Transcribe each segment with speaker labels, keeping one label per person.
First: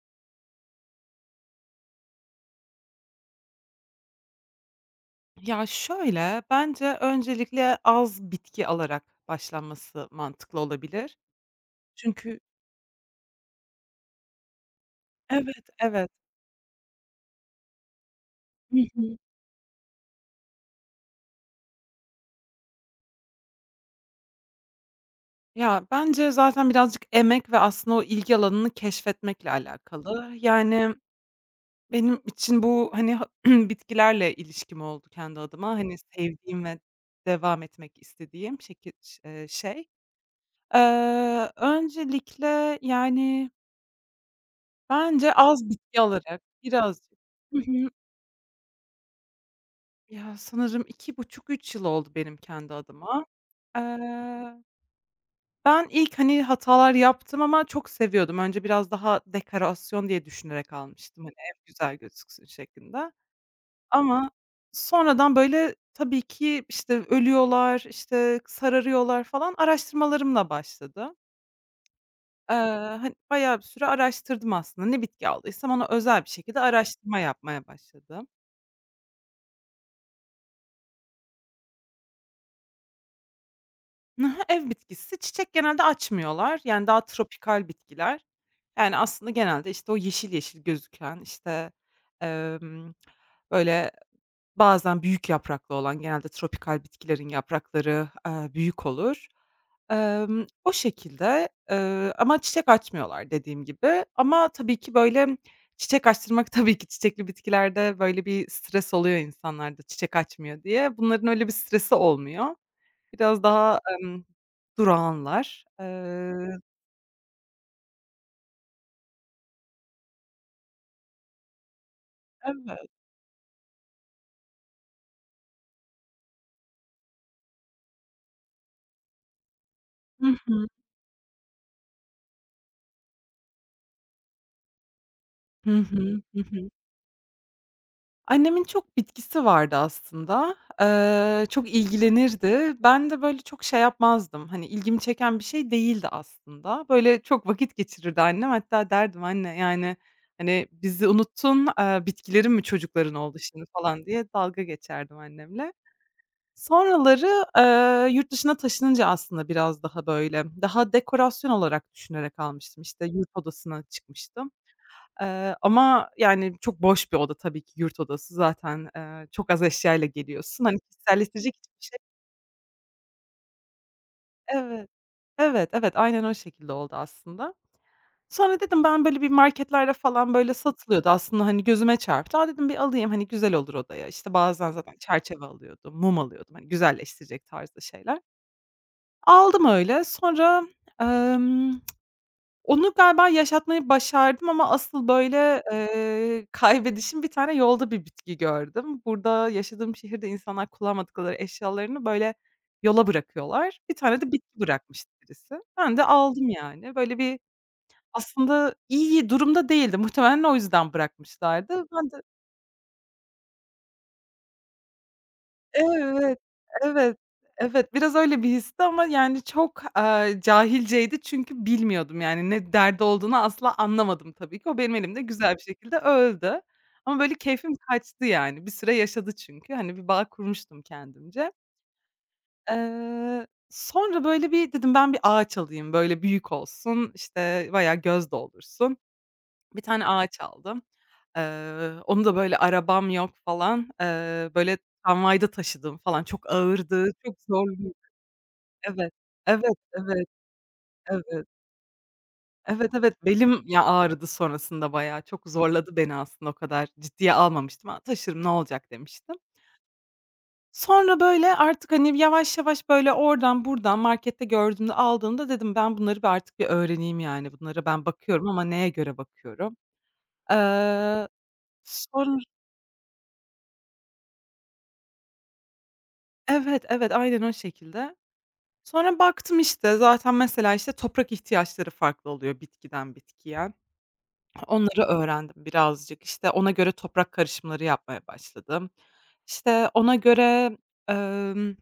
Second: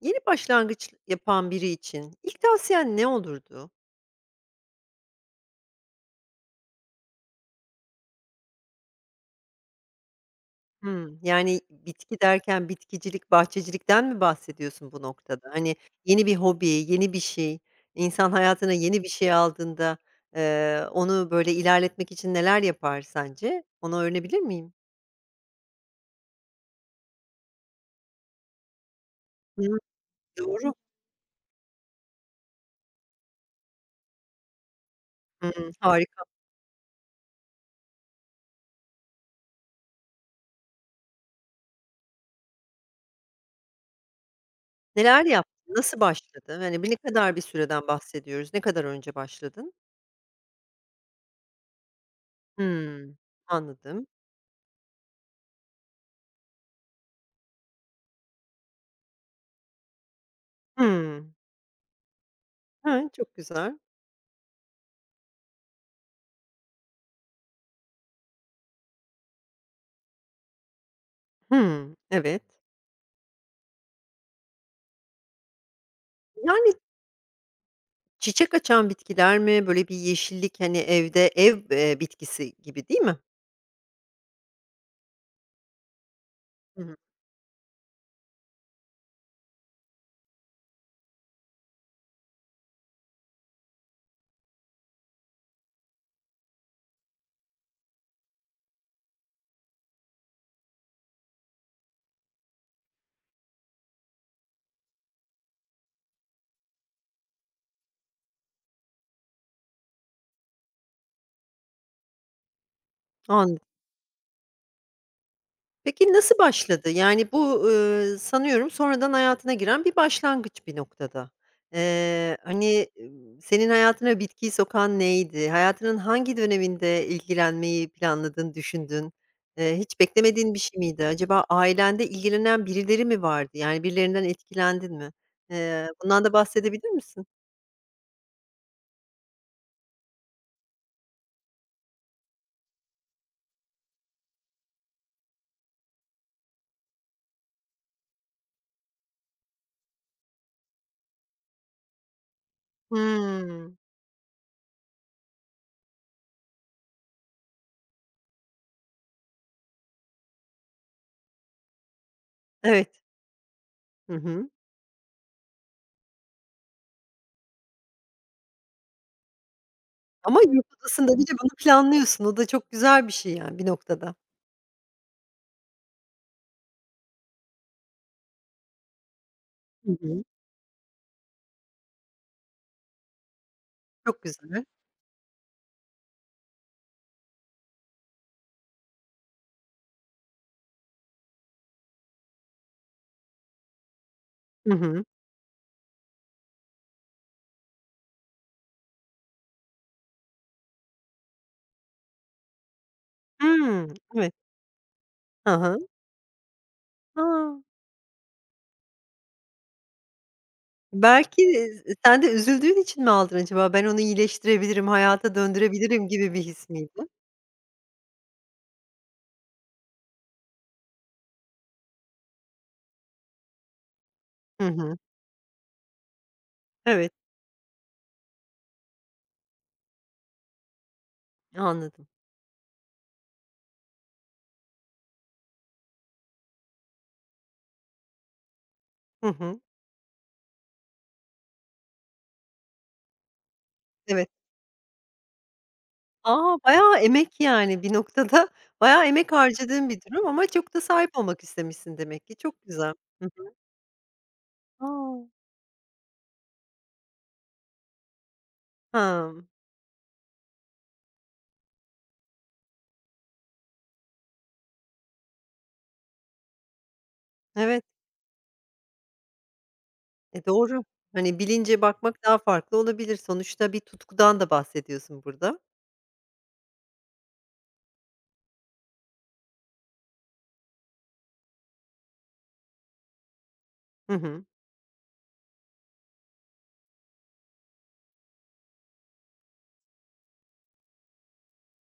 Speaker 1: Yeni başlangıç yapan biri için ilk tavsiyen ne olurdu?
Speaker 2: Ya, şöyle, bence öncelikle az bitki alarak başlanması mantıklı olabilir.
Speaker 1: Hımm. Yani, bitki
Speaker 2: Çünkü
Speaker 1: derken bitkicilik, bahçecilikten mi bahsediyorsun bu noktada?
Speaker 2: Evet,
Speaker 1: Hani,
Speaker 2: evet.
Speaker 1: yeni bir hobi, yeni bir şey, insan hayatına
Speaker 2: Hı
Speaker 1: yeni bir
Speaker 2: hı.
Speaker 1: şey aldığında, onu, böyle, ilerletmek için neler yapar sence? Onu öğrenebilir miyim?
Speaker 2: Ya, bence zaten birazcık emek ve aslında o ilgi alanını keşfetmekle
Speaker 1: Hımm.
Speaker 2: alakalı.
Speaker 1: Doğru.
Speaker 2: Yani, benim için bu, hani, bitkilerle ilişkim oldu kendi adıma.
Speaker 1: Hımm.
Speaker 2: Hani,
Speaker 1: Harika.
Speaker 2: sevdiğim ve devam etmek istediğim şekil ş şey. Öncelikle, yani,
Speaker 1: Neler
Speaker 2: bence az
Speaker 1: yaptın? Nasıl
Speaker 2: bitki alarak
Speaker 1: başladın? Hani, ne
Speaker 2: biraz.
Speaker 1: kadar bir süreden bahsediyoruz? Ne kadar önce başladın?
Speaker 2: Ya, sanırım iki buçuk üç yıl oldu benim kendi
Speaker 1: Hımm.
Speaker 2: adıma.
Speaker 1: Anladım.
Speaker 2: Eee, Ben ilk, hani, hatalar yaptım ama çok seviyordum. Önce biraz daha dekorasyon diye düşünerek almıştım,
Speaker 1: Hımm.
Speaker 2: hani, ev güzel gözüksün
Speaker 1: He,
Speaker 2: şeklinde.
Speaker 1: çok güzel.
Speaker 2: Ama sonradan, böyle, tabii ki, işte, ölüyorlar, işte, sararıyorlar falan araştırmalarımla başladı.
Speaker 1: Hımm, evet.
Speaker 2: Eee, hani, bayağı bir süre araştırdım aslında. Ne bitki aldıysam ona özel bir şekilde
Speaker 1: Yani,
Speaker 2: araştırma yapmaya başladım.
Speaker 1: çiçek açan bitkiler mi? Böyle bir yeşillik, hani, evde ev bitkisi gibi değil mi?
Speaker 2: Hı hı, ev bitkisi. Çiçek genelde açmıyorlar.
Speaker 1: Hı
Speaker 2: Yani,
Speaker 1: hı,
Speaker 2: daha tropikal bitkiler. Yani, aslında genelde, işte, o yeşil yeşil gözüken, işte, emm, böyle, bazen büyük yapraklı olan, genelde tropikal bitkilerin yaprakları, büyük olur. O şekilde, ama çiçek açmıyorlar dediğim gibi. Ama tabii ki, böyle, çiçek açtırmak tabii ki çiçekli bitkilerde, böyle, bir stres oluyor insanlarda çiçek açmıyor diye. Bunların öyle bir stresi olmuyor. Biraz
Speaker 1: anladım.
Speaker 2: daha, durağanlar.
Speaker 1: Peki nasıl başladı? Yani, bu, sanıyorum sonradan hayatına giren bir başlangıç bir noktada.
Speaker 2: Evet.
Speaker 1: Hani, senin hayatına bitkiyi sokan neydi? Hayatının hangi döneminde ilgilenmeyi planladın, düşündün? Hiç
Speaker 2: Hı
Speaker 1: beklemediğin bir
Speaker 2: hı.
Speaker 1: şey miydi? Acaba ailende ilgilenen birileri mi vardı? Yani, birilerinden etkilendin mi?
Speaker 2: Hı hı.
Speaker 1: Bundan da
Speaker 2: Hı hı.
Speaker 1: bahsedebilir misin?
Speaker 2: Annemin çok bitkisi vardı aslında. Çok ilgilenirdi. Ben de böyle çok şey yapmazdım, hani, ilgimi çeken bir şey değildi aslında. Böyle çok vakit geçirirdi annem. Hatta derdim, "Anne, yani, hani, bizi unuttun, bitkilerin mi çocukların oldu şimdi?"
Speaker 1: Hımm.
Speaker 2: falan diye dalga geçerdim annemle. Sonraları, yurt dışına taşınınca aslında biraz daha, böyle, daha dekorasyon olarak düşünerek almıştım.
Speaker 1: Evet.
Speaker 2: İşte, yurt odasına
Speaker 1: Hı hı.
Speaker 2: çıkmıştım. Ama, yani, çok boş bir oda tabii ki yurt odası. Zaten, çok az eşyayla
Speaker 1: Ama
Speaker 2: geliyorsun.
Speaker 1: yurt
Speaker 2: Hani,
Speaker 1: odasında bir de bunu
Speaker 2: kişiselleştirecek hiçbir şey
Speaker 1: planlıyorsun. O da çok güzel bir şey yani bir noktada.
Speaker 2: Evet, evet, evet, aynen o şekilde oldu aslında. Sonra dedim ben, böyle, bir
Speaker 1: Hı
Speaker 2: marketlerde
Speaker 1: hı.
Speaker 2: falan, böyle, satılıyordu aslında, hani, gözüme çarptı. A, dedim bir alayım, hani, güzel olur odaya.
Speaker 1: Çok
Speaker 2: İşte,
Speaker 1: güzel.
Speaker 2: bazen zaten çerçeve alıyordum, mum alıyordum, hani, güzelleştirecek tarzda şeyler. Aldım öyle. Sonra, emm, onu galiba yaşatmayı başardım ama
Speaker 1: Hı hı.
Speaker 2: asıl, böyle, kaybedişim bir tane yolda bir bitki gördüm. Burada yaşadığım şehirde insanlar kullanmadıkları eşyalarını, böyle, yola bırakıyorlar.
Speaker 1: Hımm.
Speaker 2: Bir tane
Speaker 1: Evet.
Speaker 2: de bitki bırakmıştı
Speaker 1: Hı
Speaker 2: birisi.
Speaker 1: hı.
Speaker 2: Ben de aldım yani. Böyle bir
Speaker 1: A!
Speaker 2: aslında iyi durumda değildi. Muhtemelen o yüzden
Speaker 1: Belki,
Speaker 2: bırakmışlardı. Ben
Speaker 1: sen
Speaker 2: de
Speaker 1: de üzüldüğün için mi aldın acaba? Ben onu iyileştirebilirim, hayata döndürebilirim gibi
Speaker 2: Evet,
Speaker 1: bir his miydi?
Speaker 2: evet, evet. Biraz öyle bir histi ama yani çok, cahilceydi çünkü bilmiyordum yani ne derdi olduğunu asla anlamadım tabii
Speaker 1: Hı
Speaker 2: ki. O benim
Speaker 1: hı.
Speaker 2: elimde güzel bir şekilde öldü
Speaker 1: Evet.
Speaker 2: ama böyle keyfim kaçtı yani. Bir süre yaşadı çünkü. Hani bir bağ kurmuştum kendimce.
Speaker 1: Anladım.
Speaker 2: Sonra böyle bir dedim ben bir ağaç alayım, böyle büyük olsun, işte, bayağı göz doldursun.
Speaker 1: Hı hı.
Speaker 2: Bir tane ağaç aldım. Onu da böyle arabam yok falan,
Speaker 1: Evet.
Speaker 2: böyle tramvayda taşıdım falan. Çok
Speaker 1: A! Bayağı
Speaker 2: ağırdı, çok
Speaker 1: emek yani bir
Speaker 2: zorlu
Speaker 1: noktada bayağı
Speaker 2: Evet,
Speaker 1: emek
Speaker 2: evet,
Speaker 1: harcadığın bir durum
Speaker 2: evet,
Speaker 1: ama çok da sahip olmak
Speaker 2: evet.
Speaker 1: istemişsin demek ki. Çok
Speaker 2: Evet,
Speaker 1: güzel. Hı
Speaker 2: evet,
Speaker 1: hı.
Speaker 2: belim ya ağrıdı
Speaker 1: A!
Speaker 2: sonrasında bayağı. Çok zorladı beni aslında o kadar ciddiye almamıştım. "A, taşırım ne olacak?" demiştim.
Speaker 1: Hımm.
Speaker 2: Sonra böyle artık, hani, yavaş yavaş böyle oradan buradan markette gördüğümde aldığımda dedim ben bunları bir artık bir öğreneyim yani.
Speaker 1: Evet.
Speaker 2: Bunlara ben bakıyorum ama neye göre bakıyorum?
Speaker 1: E, doğru.
Speaker 2: Eee,
Speaker 1: Hani, bilince bakmak daha
Speaker 2: sonra
Speaker 1: farklı olabilir. Sonuçta bir tutkudan da bahsediyorsun burada.
Speaker 2: Evet, evet, aynen o şekilde. Sonra baktım, işte, zaten mesela, işte, toprak ihtiyaçları farklı oluyor bitkiden bitkiye.
Speaker 1: Hı hı.
Speaker 2: Onları öğrendim birazcık. İşte, ona göre toprak karışımları yapmaya başladım. İşte, ona göre, emm,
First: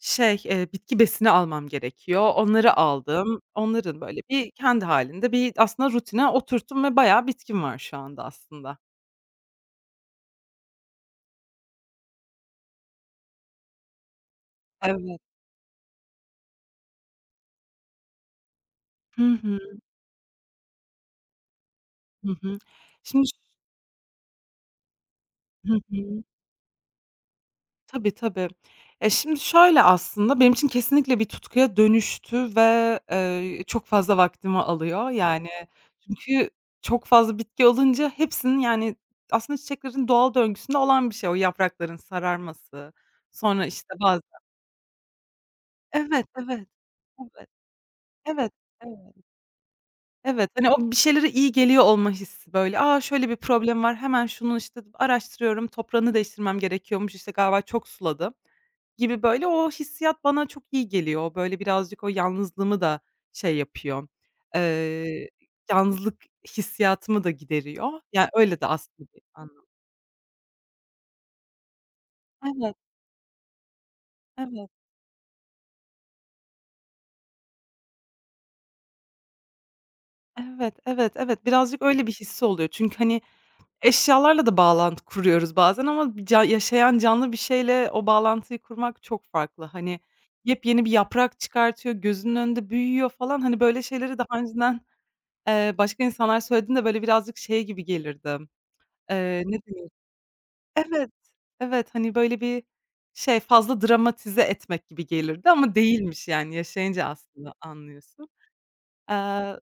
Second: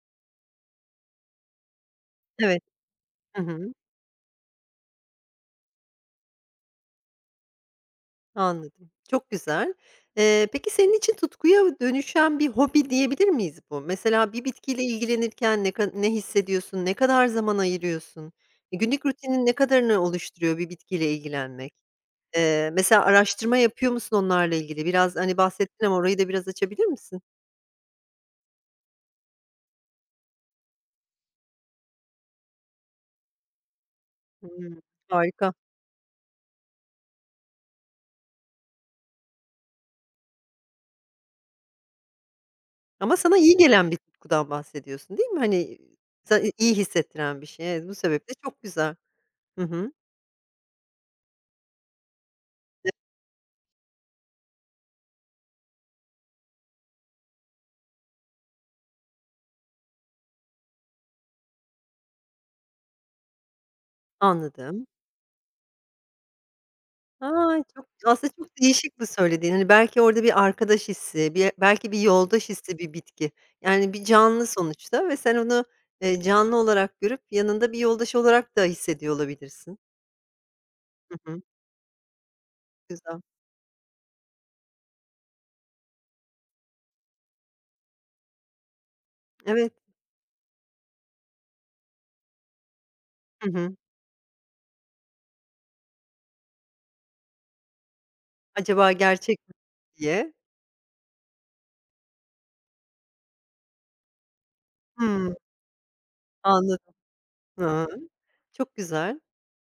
Speaker 2: şey, bitki besini almam gerekiyor.
Speaker 1: Evet.
Speaker 2: Onları aldım.
Speaker 1: Hı hı.
Speaker 2: Onların böyle bir kendi hâlinde bir aslında rutine oturttum ve bayağı bitkim var şu anda aslında.
Speaker 1: Anladım. Çok güzel. Peki senin için tutkuya dönüşen bir hobi diyebilir miyiz bu? Mesela bir bitkiyle
Speaker 2: Evet.
Speaker 1: ilgilenirken ne hissediyorsun? Ne kadar zaman ayırıyorsun? E, günlük
Speaker 2: Hı
Speaker 1: rutinin ne
Speaker 2: hı.
Speaker 1: kadarını oluşturuyor bir bitkiyle ilgilenmek?
Speaker 2: Hı hı.
Speaker 1: Mesela
Speaker 2: Şimdi ş
Speaker 1: araştırma yapıyor musun onlarla ilgili? Biraz, hani,
Speaker 2: Hı
Speaker 1: bahsettin ama orayı
Speaker 2: hı.
Speaker 1: da biraz açabilir misin?
Speaker 2: Tabii, tabii. Ya, şimdi şöyle aslında, benim için kesinlikle bir tutkuya dönüştü ve, çok fazla vaktimi
Speaker 1: Hımm.
Speaker 2: alıyor. Yani,
Speaker 1: Harika.
Speaker 2: çünkü çok fazla bitki olunca hepsinin, yani, aslında çiçeklerin doğal döngüsünde olan bir şey o yaprakların sararması,
Speaker 1: Ama sana iyi
Speaker 2: sonra,
Speaker 1: gelen
Speaker 2: işte,
Speaker 1: bir
Speaker 2: bazı
Speaker 1: tutkudan bahsediyorsun, değil mi? Hani,
Speaker 2: Evet,
Speaker 1: sana
Speaker 2: evet.
Speaker 1: iyi hissettiren bir
Speaker 2: Evet,
Speaker 1: şey. Evet, bu sebeple
Speaker 2: evet,
Speaker 1: çok güzel.
Speaker 2: evet,
Speaker 1: Hı hı,
Speaker 2: evet. Hani, o bir şeylere iyi geliyor olma hissi, böyle, "A, şöyle bir problem var, hemen şunu, işte, araştırıyorum, toprağını değiştirmem gerekiyormuş, işte, galiba çok suladım." gibi, böyle, o hissiyat bana çok iyi geliyor. Böyle, birazcık o yalnızlığımı da şey yapıyor,
Speaker 1: anladım.
Speaker 2: eee, yalnızlık hissiyatımı da
Speaker 1: A, çok
Speaker 2: gideriyor. Yani,
Speaker 1: aslında çok
Speaker 2: öyle de
Speaker 1: değişik bu
Speaker 2: aslında bir
Speaker 1: söylediğin.
Speaker 2: anlam
Speaker 1: Hani, belki orada bir arkadaş hissi, belki bir yoldaş
Speaker 2: Evet,
Speaker 1: hissi bir bitki. Yani, bir canlı
Speaker 2: evet,
Speaker 1: sonuçta ve sen onu, canlı olarak görüp yanında bir yoldaş olarak da hissediyor olabilirsin.
Speaker 2: evet, evet,
Speaker 1: Hı hı,
Speaker 2: evet. Birazcık öyle bir hissi oluyor. Çünkü,
Speaker 1: güzel.
Speaker 2: hani, eşyalarla da bağlantı kuruyoruz bazen ama bir ca yaşayan canlı bir şeyle o bağlantıyı kurmak çok farklı.
Speaker 1: Evet.
Speaker 2: Hani, yepyeni bir yaprak çıkartıyor, gözünün önünde büyüyor falan.
Speaker 1: Hı
Speaker 2: Hani,
Speaker 1: hı.
Speaker 2: böyle şeyleri daha önceden, başka insanlar söylediğinde, böyle, birazcık şey gibi gelirdi,
Speaker 1: Acaba gerçek mi
Speaker 2: Ne denir?
Speaker 1: diye.
Speaker 2: Evet, evet, hani, böyle, bir şey, fazla dramatize etmek gibi
Speaker 1: Hımm,
Speaker 2: gelirdi ama değilmiş yani
Speaker 1: anladım.
Speaker 2: yaşayınca aslında
Speaker 1: Hı.
Speaker 2: anlıyorsun.
Speaker 1: Çok güzel.
Speaker 2: Eee,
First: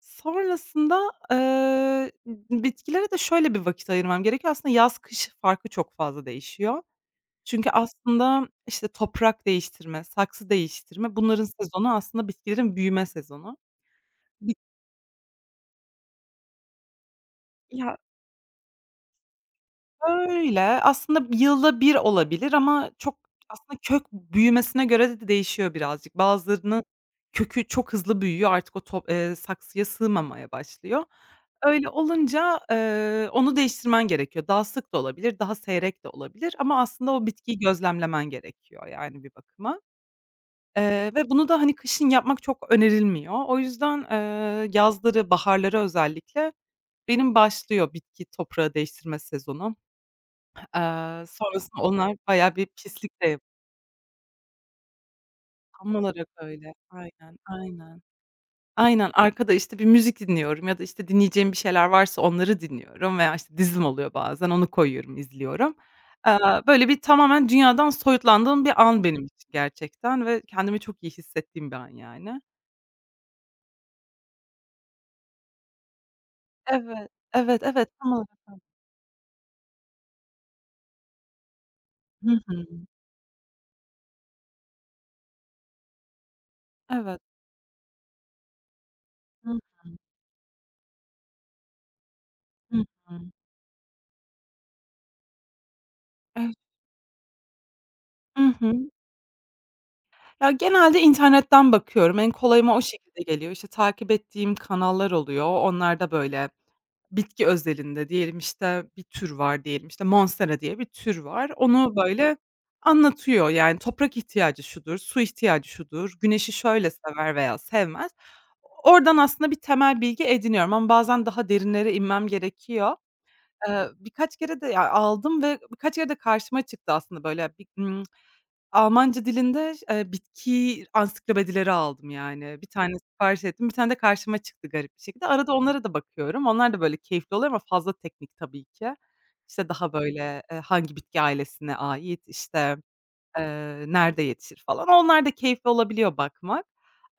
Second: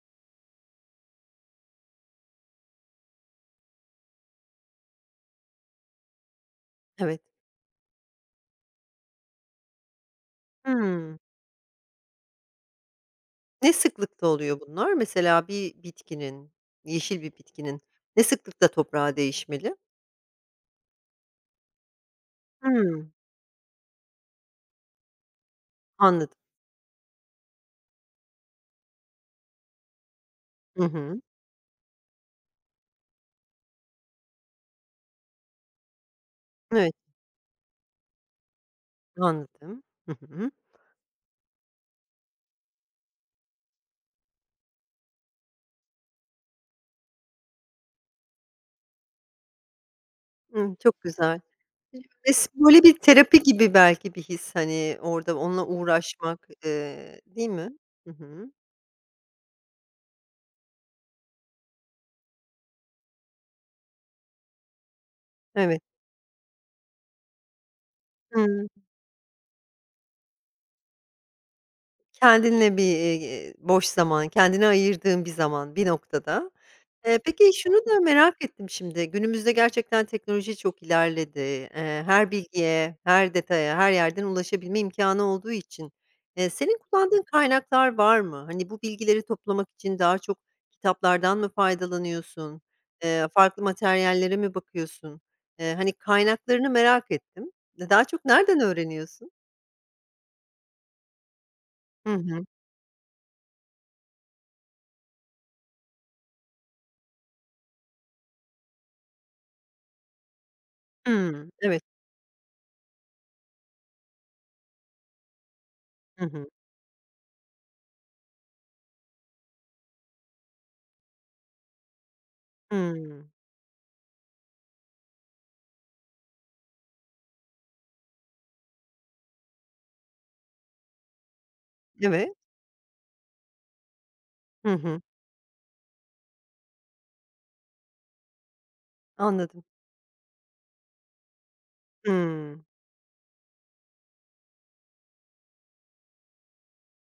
Speaker 2: sonrasında, bitkilere de şöyle bir vakit ayırmam gerekiyor. Aslında yaz kış farkı çok fazla değişiyor.
Speaker 1: Evet.
Speaker 2: Çünkü aslında, işte, toprak değiştirme, saksı değiştirme
Speaker 1: Hımm.
Speaker 2: bunların sezonu aslında bitkilerin büyüme sezonu.
Speaker 1: Ne sıklıkta
Speaker 2: Bit
Speaker 1: oluyor bunlar? Mesela bir bitkinin, yeşil bir bitkinin
Speaker 2: ya
Speaker 1: ne sıklıkta toprağa değişmeli?
Speaker 2: Öyle. Aslında yılda bir olabilir ama
Speaker 1: Hımm,
Speaker 2: çok aslında kök büyümesine göre de değişiyor birazcık.
Speaker 1: anladım.
Speaker 2: Bazılarının kökü çok hızlı büyüyor, artık o top saksıya sığmamaya
Speaker 1: Hı
Speaker 2: başlıyor.
Speaker 1: hı.
Speaker 2: Öyle olunca, onu değiştirmen gerekiyor. Daha sık da olabilir, daha seyrek de olabilir ama
Speaker 1: Evet,
Speaker 2: aslında o bitkiyi gözlemlemen gerekiyor yani bir bakıma.
Speaker 1: anladım. Hı hı.
Speaker 2: Ve bunu da, hani, kışın yapmak çok önerilmiyor. O yüzden, yazları, baharları özellikle benim başlıyor bitki toprağı değiştirme sezonu.
Speaker 1: Hımm, çok güzel.
Speaker 2: Sonrasında onlar
Speaker 1: Res
Speaker 2: bayağı bir
Speaker 1: böyle bir
Speaker 2: pislik de yap
Speaker 1: terapi gibi belki bir his, hani, orada onunla
Speaker 2: Tam olarak
Speaker 1: uğraşmak,
Speaker 2: öyle. Aynen,
Speaker 1: değil mi?
Speaker 2: aynen.
Speaker 1: Hı hı.
Speaker 2: Aynen, arkada, işte, bir müzik dinliyorum ya da, işte, dinleyeceğim bir şeyler varsa onları dinliyorum veya, işte, dizim oluyor bazen onu koyuyorum, izliyorum.
Speaker 1: Evet.
Speaker 2: Eee, böyle bir tamamen dünyadan soyutlandığım
Speaker 1: Hıı.
Speaker 2: bir an benim için gerçekten ve kendimi çok iyi hissettiğim bir an yani.
Speaker 1: Kendinle bir, boş zaman, kendine ayırdığın bir zaman bir noktada.
Speaker 2: Evet,
Speaker 1: Peki
Speaker 2: evet,
Speaker 1: şunu
Speaker 2: evet,
Speaker 1: da
Speaker 2: tam olarak
Speaker 1: merak ettim şimdi, günümüzde gerçekten teknoloji çok ilerledi.
Speaker 2: Hı
Speaker 1: Her
Speaker 2: hı.
Speaker 1: bilgiye, her detaya, her yerden ulaşabilme imkanı olduğu için, senin
Speaker 2: Evet.
Speaker 1: kullandığın kaynaklar var mı? Hani, bu bilgileri
Speaker 2: Hı
Speaker 1: toplamak için daha çok kitaplardan mı faydalanıyorsun?
Speaker 2: hı. Hı.
Speaker 1: Farklı materyallere mi bakıyorsun? Hani,
Speaker 2: Evet.
Speaker 1: kaynaklarını merak ettim. Daha çok
Speaker 2: Hı
Speaker 1: nereden
Speaker 2: hı.
Speaker 1: öğreniyorsun?
Speaker 2: Ya, genelde internetten
Speaker 1: Hı
Speaker 2: bakıyorum. En
Speaker 1: hı.
Speaker 2: kolayıma o şekilde geliyor. İşte, takip ettiğim kanallar oluyor. Onlarda, böyle, bitki özelinde diyelim, işte, bir tür var diyelim, işte, Monstera diye bir tür
Speaker 1: Hımm.
Speaker 2: var.
Speaker 1: Evet.
Speaker 2: Onu, böyle, anlatıyor. Yani, toprak ihtiyacı şudur, su ihtiyacı şudur,
Speaker 1: Hı hı.
Speaker 2: güneşi şöyle sever veya sevmez. Oradan aslında bir temel bilgi ediniyorum ama bazen daha derinlere inmem gerekiyor.
Speaker 1: Hımm.
Speaker 2: Birkaç kere de, ya, aldım ve birkaç yerde karşıma çıktı aslında, böyle, bir, Almanca dilinde, bitki ansiklopedileri aldım
Speaker 1: Evet.
Speaker 2: yani. Bir tane sipariş ettim, bir tane de karşıma çıktı
Speaker 1: Hı
Speaker 2: garip
Speaker 1: hı.
Speaker 2: bir şekilde. Arada onlara da bakıyorum. Onlar da böyle keyifli oluyor ama fazla teknik tabii ki.
Speaker 1: Anladım.
Speaker 2: İşte, daha böyle, hangi bitki ailesine ait,
Speaker 1: Hımm.
Speaker 2: işte, nerede yetişir falan. Onlar da keyifli olabiliyor bakmak.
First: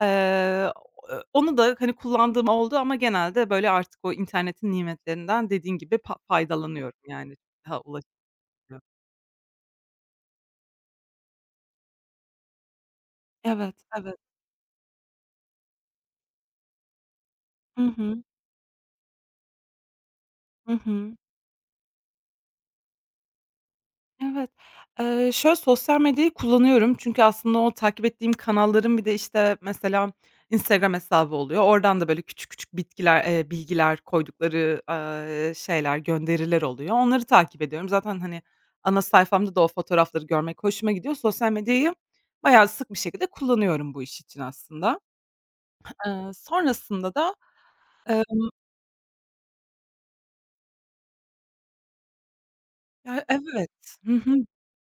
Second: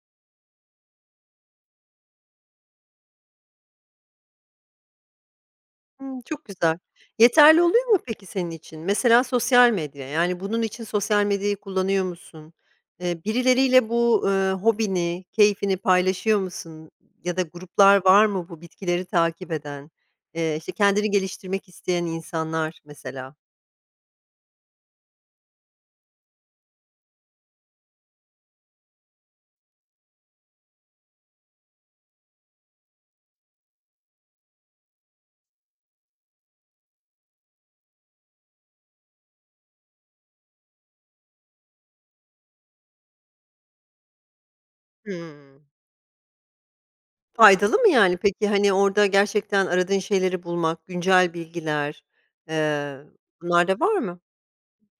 Speaker 2: Onu da, hani, kullandığım oldu ama genelde böyle artık o internetin nimetlerinden dediğin gibi
Speaker 1: Hımm, çok güzel.
Speaker 2: faydalanıyorum yani.
Speaker 1: Yeterli
Speaker 2: Daha
Speaker 1: oluyor mu
Speaker 2: ulaşılıyor.
Speaker 1: peki senin için? Mesela sosyal medya, yani, bunun için sosyal medyayı kullanıyor musun?
Speaker 2: Evet,
Speaker 1: Birileriyle
Speaker 2: evet.
Speaker 1: bu, hobini, keyfini paylaşıyor musun? Ya da
Speaker 2: Hı
Speaker 1: gruplar
Speaker 2: hı.
Speaker 1: var mı bu bitkileri takip eden, işte,
Speaker 2: Hı
Speaker 1: kendini
Speaker 2: hı.
Speaker 1: geliştirmek isteyen insanlar mesela?
Speaker 2: Evet. Şöyle, sosyal medyayı kullanıyorum çünkü aslında o takip ettiğim kanalların bir de, işte, mesela Instagram hesabı oluyor. Oradan da böyle küçük küçük bitkiler, bilgiler koydukları, şeyler, gönderiler oluyor. Onları takip ediyorum. Zaten, hani, ana sayfamda da o fotoğrafları görmek hoşuma gidiyor. Sosyal medyayı bayağı sık bir şekilde kullanıyorum bu iş için aslında.
Speaker 1: Hımm.
Speaker 2: Sonrasında da,
Speaker 1: Faydalı mı yani
Speaker 2: eee
Speaker 1: peki? Hani, orada gerçekten aradığın şeyleri bulmak, güncel bilgiler, eee,
Speaker 2: Ya,
Speaker 1: bunlar
Speaker 2: evet.
Speaker 1: da var
Speaker 2: Hı
Speaker 1: mı?
Speaker 2: hı.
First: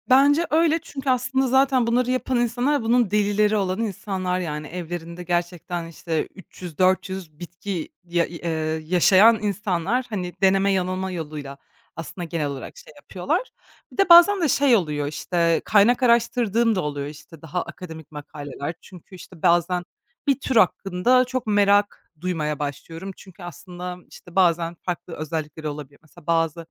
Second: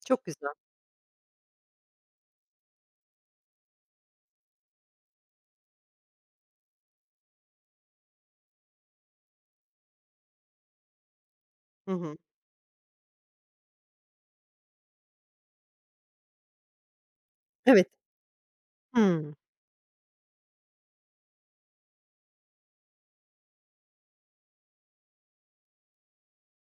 Speaker 1: Çok
Speaker 2: Bence
Speaker 1: güzel.
Speaker 2: öyle çünkü aslında zaten bunları yapan insanlar bunun delileri olan insanlar, yani, evlerinde gerçekten, işte, 300-400 bitki ya yaşayan insanlar, hani, deneme yanılma yoluyla
Speaker 1: Hı hı.
Speaker 2: aslında genel olarak şey yapıyorlar. Bir de bazen de şey oluyor, işte, kaynak araştırdığım da oluyor, işte, daha
Speaker 1: Evet.
Speaker 2: akademik makaleler. Çünkü,
Speaker 1: Hımm.
Speaker 2: işte, bazen bir tür hakkında çok merak duymaya başlıyorum. Çünkü aslında, işte, bazen farklı özellikleri olabiliyor. Mesela bazı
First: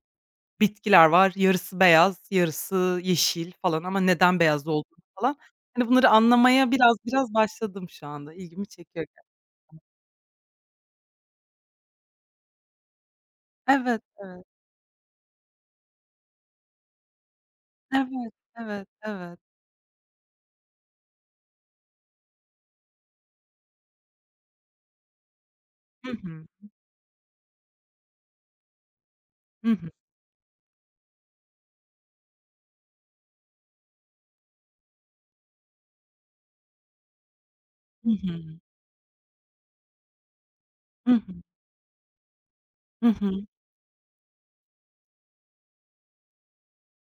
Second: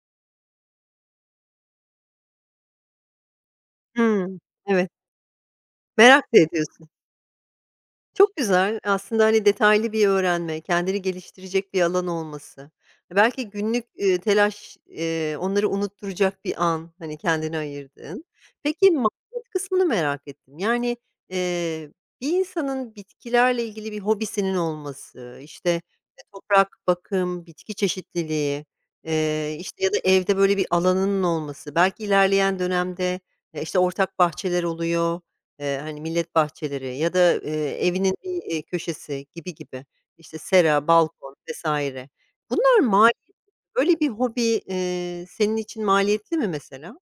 Speaker 2: bitkiler var. Yarısı beyaz, yarısı yeşil falan ama
Speaker 1: Hımm.
Speaker 2: neden beyaz
Speaker 1: Evet.
Speaker 2: olduğunu falan. Hani, bunları
Speaker 1: Merak da
Speaker 2: anlamaya
Speaker 1: ediyorsun.
Speaker 2: biraz biraz başladım şu anda.
Speaker 1: Çok
Speaker 2: İlgimi
Speaker 1: güzel.
Speaker 2: çekiyor
Speaker 1: Aslında, hani, detaylı bir öğrenme, kendini geliştirecek bir alan olması. Belki günlük,
Speaker 2: Evet, evet.
Speaker 1: telaş, onları unutturacak bir an, hani, kendine ayırdığın.
Speaker 2: Evet, evet,
Speaker 1: Peki,
Speaker 2: evet.
Speaker 1: maddiyat kısmını merak ettim. Yani, eee, bir insanın bitkilerle ilgili bir hobisinin olması, işte,
Speaker 2: Hı hı.
Speaker 1: toprak, bakım, bitki çeşitliliği,
Speaker 2: Hı
Speaker 1: işte,
Speaker 2: hı.
Speaker 1: ya da evde böyle bir alanının olması, belki ilerleyen dönemde, işte, ortak bahçeler oluyor. Hani, millet bahçeleri ya da,
Speaker 2: Hı
Speaker 1: evinin bir,
Speaker 2: hı.
Speaker 1: köşesi gibi gibi, işte, sera,
Speaker 2: Hı hı.
Speaker 1: balkon vesaire. Bunlar
Speaker 2: Hı hı.
Speaker 1: maliyetli. Böyle bir hobi, senin için maliyetli mi mesela?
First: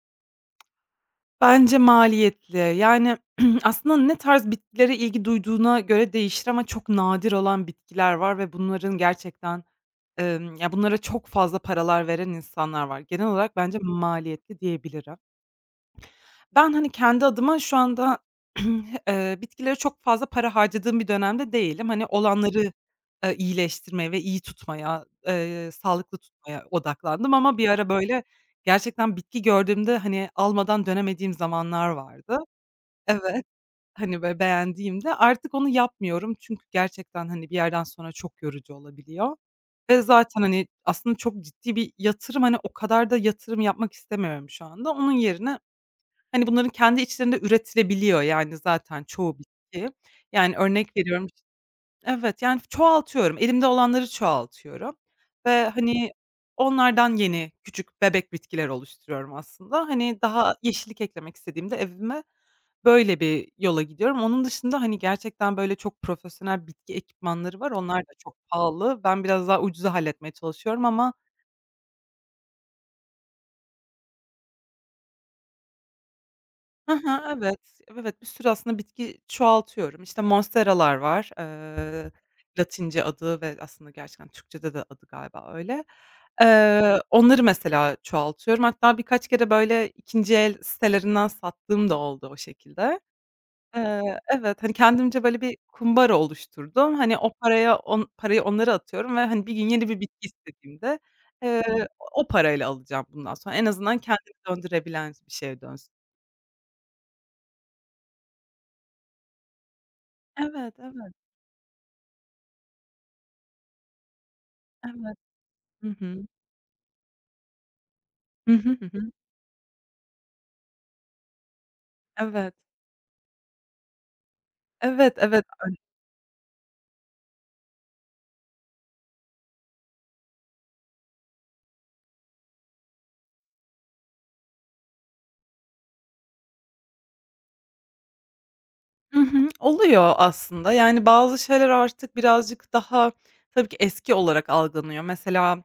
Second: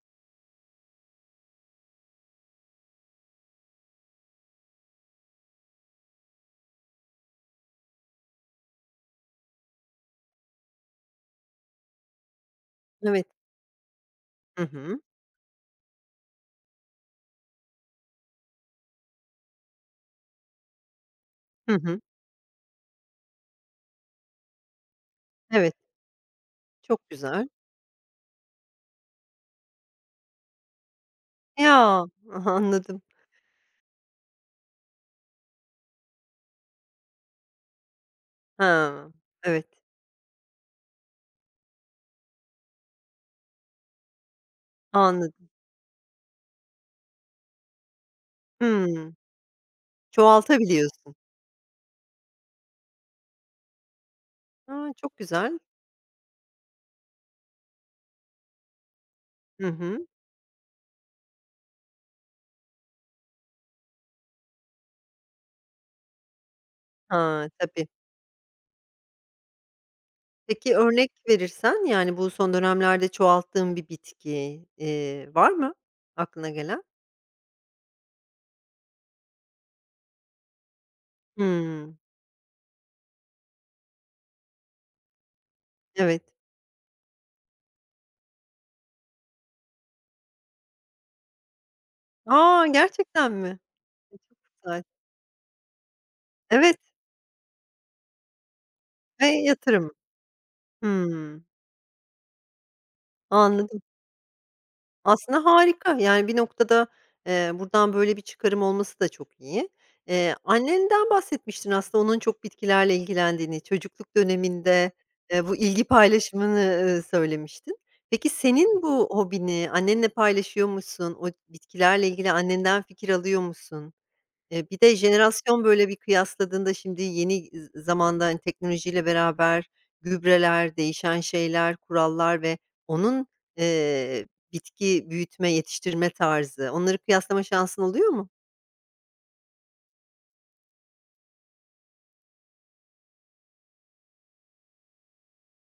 Speaker 2: Bence maliyetli. Yani, aslında ne tarz bitkilere ilgi duyduğuna göre değişir ama çok nadir olan bitkiler var ve bunların gerçekten, ya, bunlara çok fazla paralar veren insanlar var.
Speaker 1: Evet.
Speaker 2: Genel olarak bence maliyetli
Speaker 1: Hı hı.
Speaker 2: diyebilirim. Ben, hani, kendi adıma şu anda, bitkilere çok fazla para harcadığım bir dönemde
Speaker 1: Hı
Speaker 2: değilim.
Speaker 1: hı.
Speaker 2: Hani, olanları, iyileştirmeye ve iyi tutmaya,
Speaker 1: Evet,
Speaker 2: sağlıklı tutmaya
Speaker 1: çok
Speaker 2: odaklandım
Speaker 1: güzel.
Speaker 2: ama bir ara, böyle, gerçekten bitki gördüğümde, hani, almadan dönemediğim zamanlar
Speaker 1: Ya!
Speaker 2: vardı.
Speaker 1: Anladım.
Speaker 2: Evet, hani, böyle, beğendiğimde artık onu yapmıyorum çünkü gerçekten, hani, bir yerden sonra çok yorucu
Speaker 1: Ha,
Speaker 2: olabiliyor
Speaker 1: evet,
Speaker 2: ve zaten, hani, aslında çok ciddi bir yatırım, hani, o kadar da yatırım yapmak istemiyorum şu anda. Onun
Speaker 1: anladım.
Speaker 2: yerine Hani, bunların kendi içlerinde üretilebiliyor, yani, zaten
Speaker 1: Hımm.
Speaker 2: çoğu bitki. Yani, örnek
Speaker 1: Çoğaltabiliyorsun.
Speaker 2: veriyorum işte, Evet, yani, çoğaltıyorum. Elimde olanları
Speaker 1: A,
Speaker 2: çoğaltıyorum
Speaker 1: çok güzel.
Speaker 2: ve, hani, onlardan yeni küçük bebek bitkiler oluşturuyorum
Speaker 1: Hı
Speaker 2: aslında.
Speaker 1: hı.
Speaker 2: Hani, daha yeşillik eklemek istediğimde evime böyle bir yola gidiyorum. Onun dışında, hani, gerçekten, böyle, çok profesyonel bitki
Speaker 1: Ha,
Speaker 2: ekipmanları var.
Speaker 1: tabii.
Speaker 2: Onlar da çok pahalı. Ben biraz daha ucuza halletmeye
Speaker 1: Peki,
Speaker 2: çalışıyorum
Speaker 1: örnek
Speaker 2: ama
Speaker 1: verirsen, yani, bu son dönemlerde çoğalttığın bir bitki, var mı aklına gelen?
Speaker 2: Hı hı, evet. Evet, bir sürü aslında bitki çoğaltıyorum. İşte, monsteralar var.
Speaker 1: Hımm.
Speaker 2: Latince adı ve aslında gerçekten Türkçede de adı galiba öyle.
Speaker 1: Evet.
Speaker 2: Onları mesela çoğaltıyorum. Hatta birkaç kere, böyle, ikinci el sitelerinden sattığım da oldu o
Speaker 1: A!
Speaker 2: şekilde.
Speaker 1: Gerçekten mi? E, çok
Speaker 2: Evet, hani,
Speaker 1: güzel.
Speaker 2: kendimce, böyle, bir kumbara
Speaker 1: Evet
Speaker 2: oluşturdum. Hani, o paraya on parayı onlara atıyorum ve,
Speaker 1: ve
Speaker 2: hani, bir gün yeni
Speaker 1: yatırım.
Speaker 2: bir bitki istediğimde,
Speaker 1: Hımm.
Speaker 2: o parayla alacağım bundan sonra. En
Speaker 1: Anladım.
Speaker 2: azından kendini döndürebilen bir
Speaker 1: Aslında
Speaker 2: şeye dönsün.
Speaker 1: harika. Yani bir noktada, buradan böyle bir çıkarım olması da çok iyi.
Speaker 2: Evet,
Speaker 1: Annenden
Speaker 2: evet.
Speaker 1: bahsetmiştin aslında onun çok bitkilerle ilgilendiğini, çocukluk döneminde,
Speaker 2: Evet.
Speaker 1: bu ilgi
Speaker 2: Hı hı.
Speaker 1: paylaşımını, söylemiştin. Peki
Speaker 2: Hı hı,
Speaker 1: senin
Speaker 2: hı
Speaker 1: bu
Speaker 2: hı.
Speaker 1: hobini annenle paylaşıyor musun? O bitkilerle ilgili
Speaker 2: Evet.
Speaker 1: annenden fikir alıyor musun? Bir de
Speaker 2: Evet, evet.
Speaker 1: jenerasyon, böyle, bir kıyasladığında şimdi yeni zamanda, hani, teknolojiyle beraber gübreler, değişen şeyler, kurallar ve onun, eee, bitki büyütme, yetiştirme tarzı, onları kıyaslama şansın oluyor mu?
Speaker 2: Hı hı. Oluyor aslında. Yani, bazı şeyler artık birazcık daha tabii ki eski olarak algılanıyor. Mesela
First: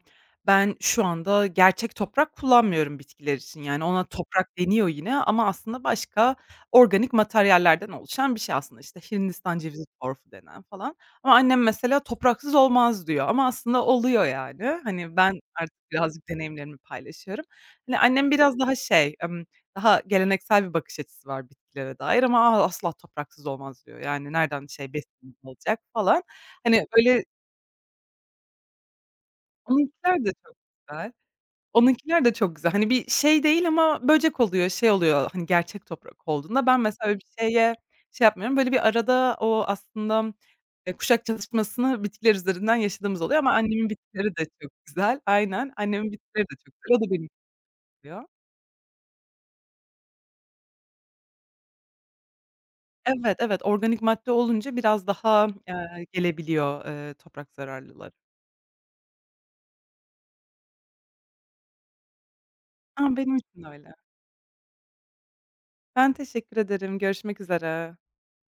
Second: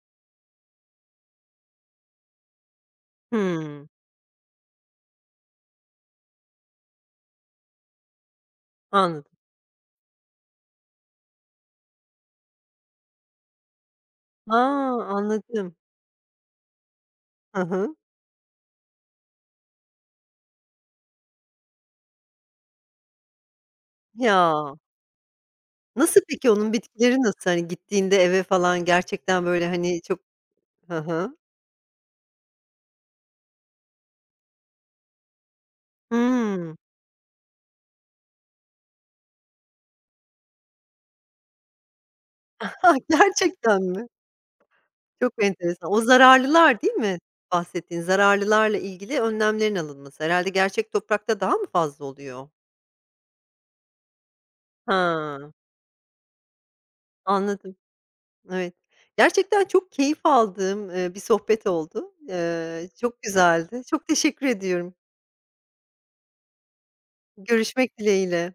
Speaker 2: ben şu anda gerçek toprak kullanmıyorum bitkiler için. Yani,
Speaker 1: Hımm,
Speaker 2: ona toprak deniyor yine ama aslında başka organik materyallerden oluşan bir şey aslında. İşte,
Speaker 1: anladım.
Speaker 2: Hindistan cevizi torfu denen falan ama annem mesela topraksız olmaz diyor ama aslında oluyor
Speaker 1: A,
Speaker 2: yani. Hani, ben
Speaker 1: anladım.
Speaker 2: artık birazcık deneyimlerimi paylaşıyorum.
Speaker 1: Hı hı.
Speaker 2: Hani, annem biraz daha şey, daha geleneksel bir bakış açısı var bitkilere dair ama "A, asla topraksız olmaz." diyor. Yani nereden
Speaker 1: Ya,
Speaker 2: şey besin olacak
Speaker 1: nasıl
Speaker 2: falan.
Speaker 1: peki onun
Speaker 2: Hani,
Speaker 1: bitkileri
Speaker 2: böyle
Speaker 1: nasıl? Hani, gittiğinde eve falan gerçekten, böyle, hani, çok.
Speaker 2: onunkiler de çok
Speaker 1: Hı
Speaker 2: güzel.
Speaker 1: hı.
Speaker 2: Onunkiler de çok güzel. Hani, bir şey değil ama böcek oluyor, şey oluyor, hani, gerçek toprak olduğunda.
Speaker 1: Hımm.
Speaker 2: Ben mesela öyle bir şeye şey yapmıyorum. Böyle bir arada o aslında, kuşak çatışmasını bitkiler üzerinden yaşadığımız oluyor ama
Speaker 1: Gerçekten
Speaker 2: annemin
Speaker 1: mi?
Speaker 2: bitkileri de çok güzel.
Speaker 1: Çok
Speaker 2: Aynen,
Speaker 1: enteresan. O
Speaker 2: annemin bitkileri de çok
Speaker 1: zararlılar değil
Speaker 2: güzel. O da
Speaker 1: mi
Speaker 2: beni
Speaker 1: bahsettiğin? Zararlılarla ilgili önlemlerin alınması. Herhalde gerçek toprakta daha mı fazla oluyor?
Speaker 2: Evet, evet, organik madde olunca biraz daha,
Speaker 1: Ha,
Speaker 2: gelebiliyor, toprak
Speaker 1: anladım.
Speaker 2: zararlıları.
Speaker 1: Evet. Gerçekten çok keyif aldığım, bir sohbet oldu.
Speaker 2: A,
Speaker 1: Çok
Speaker 2: benim için de
Speaker 1: güzeldi.
Speaker 2: öyle.
Speaker 1: Çok teşekkür ediyorum.
Speaker 2: Ben teşekkür ederim. Görüşmek
Speaker 1: Görüşmek
Speaker 2: üzere.
Speaker 1: dileğiyle.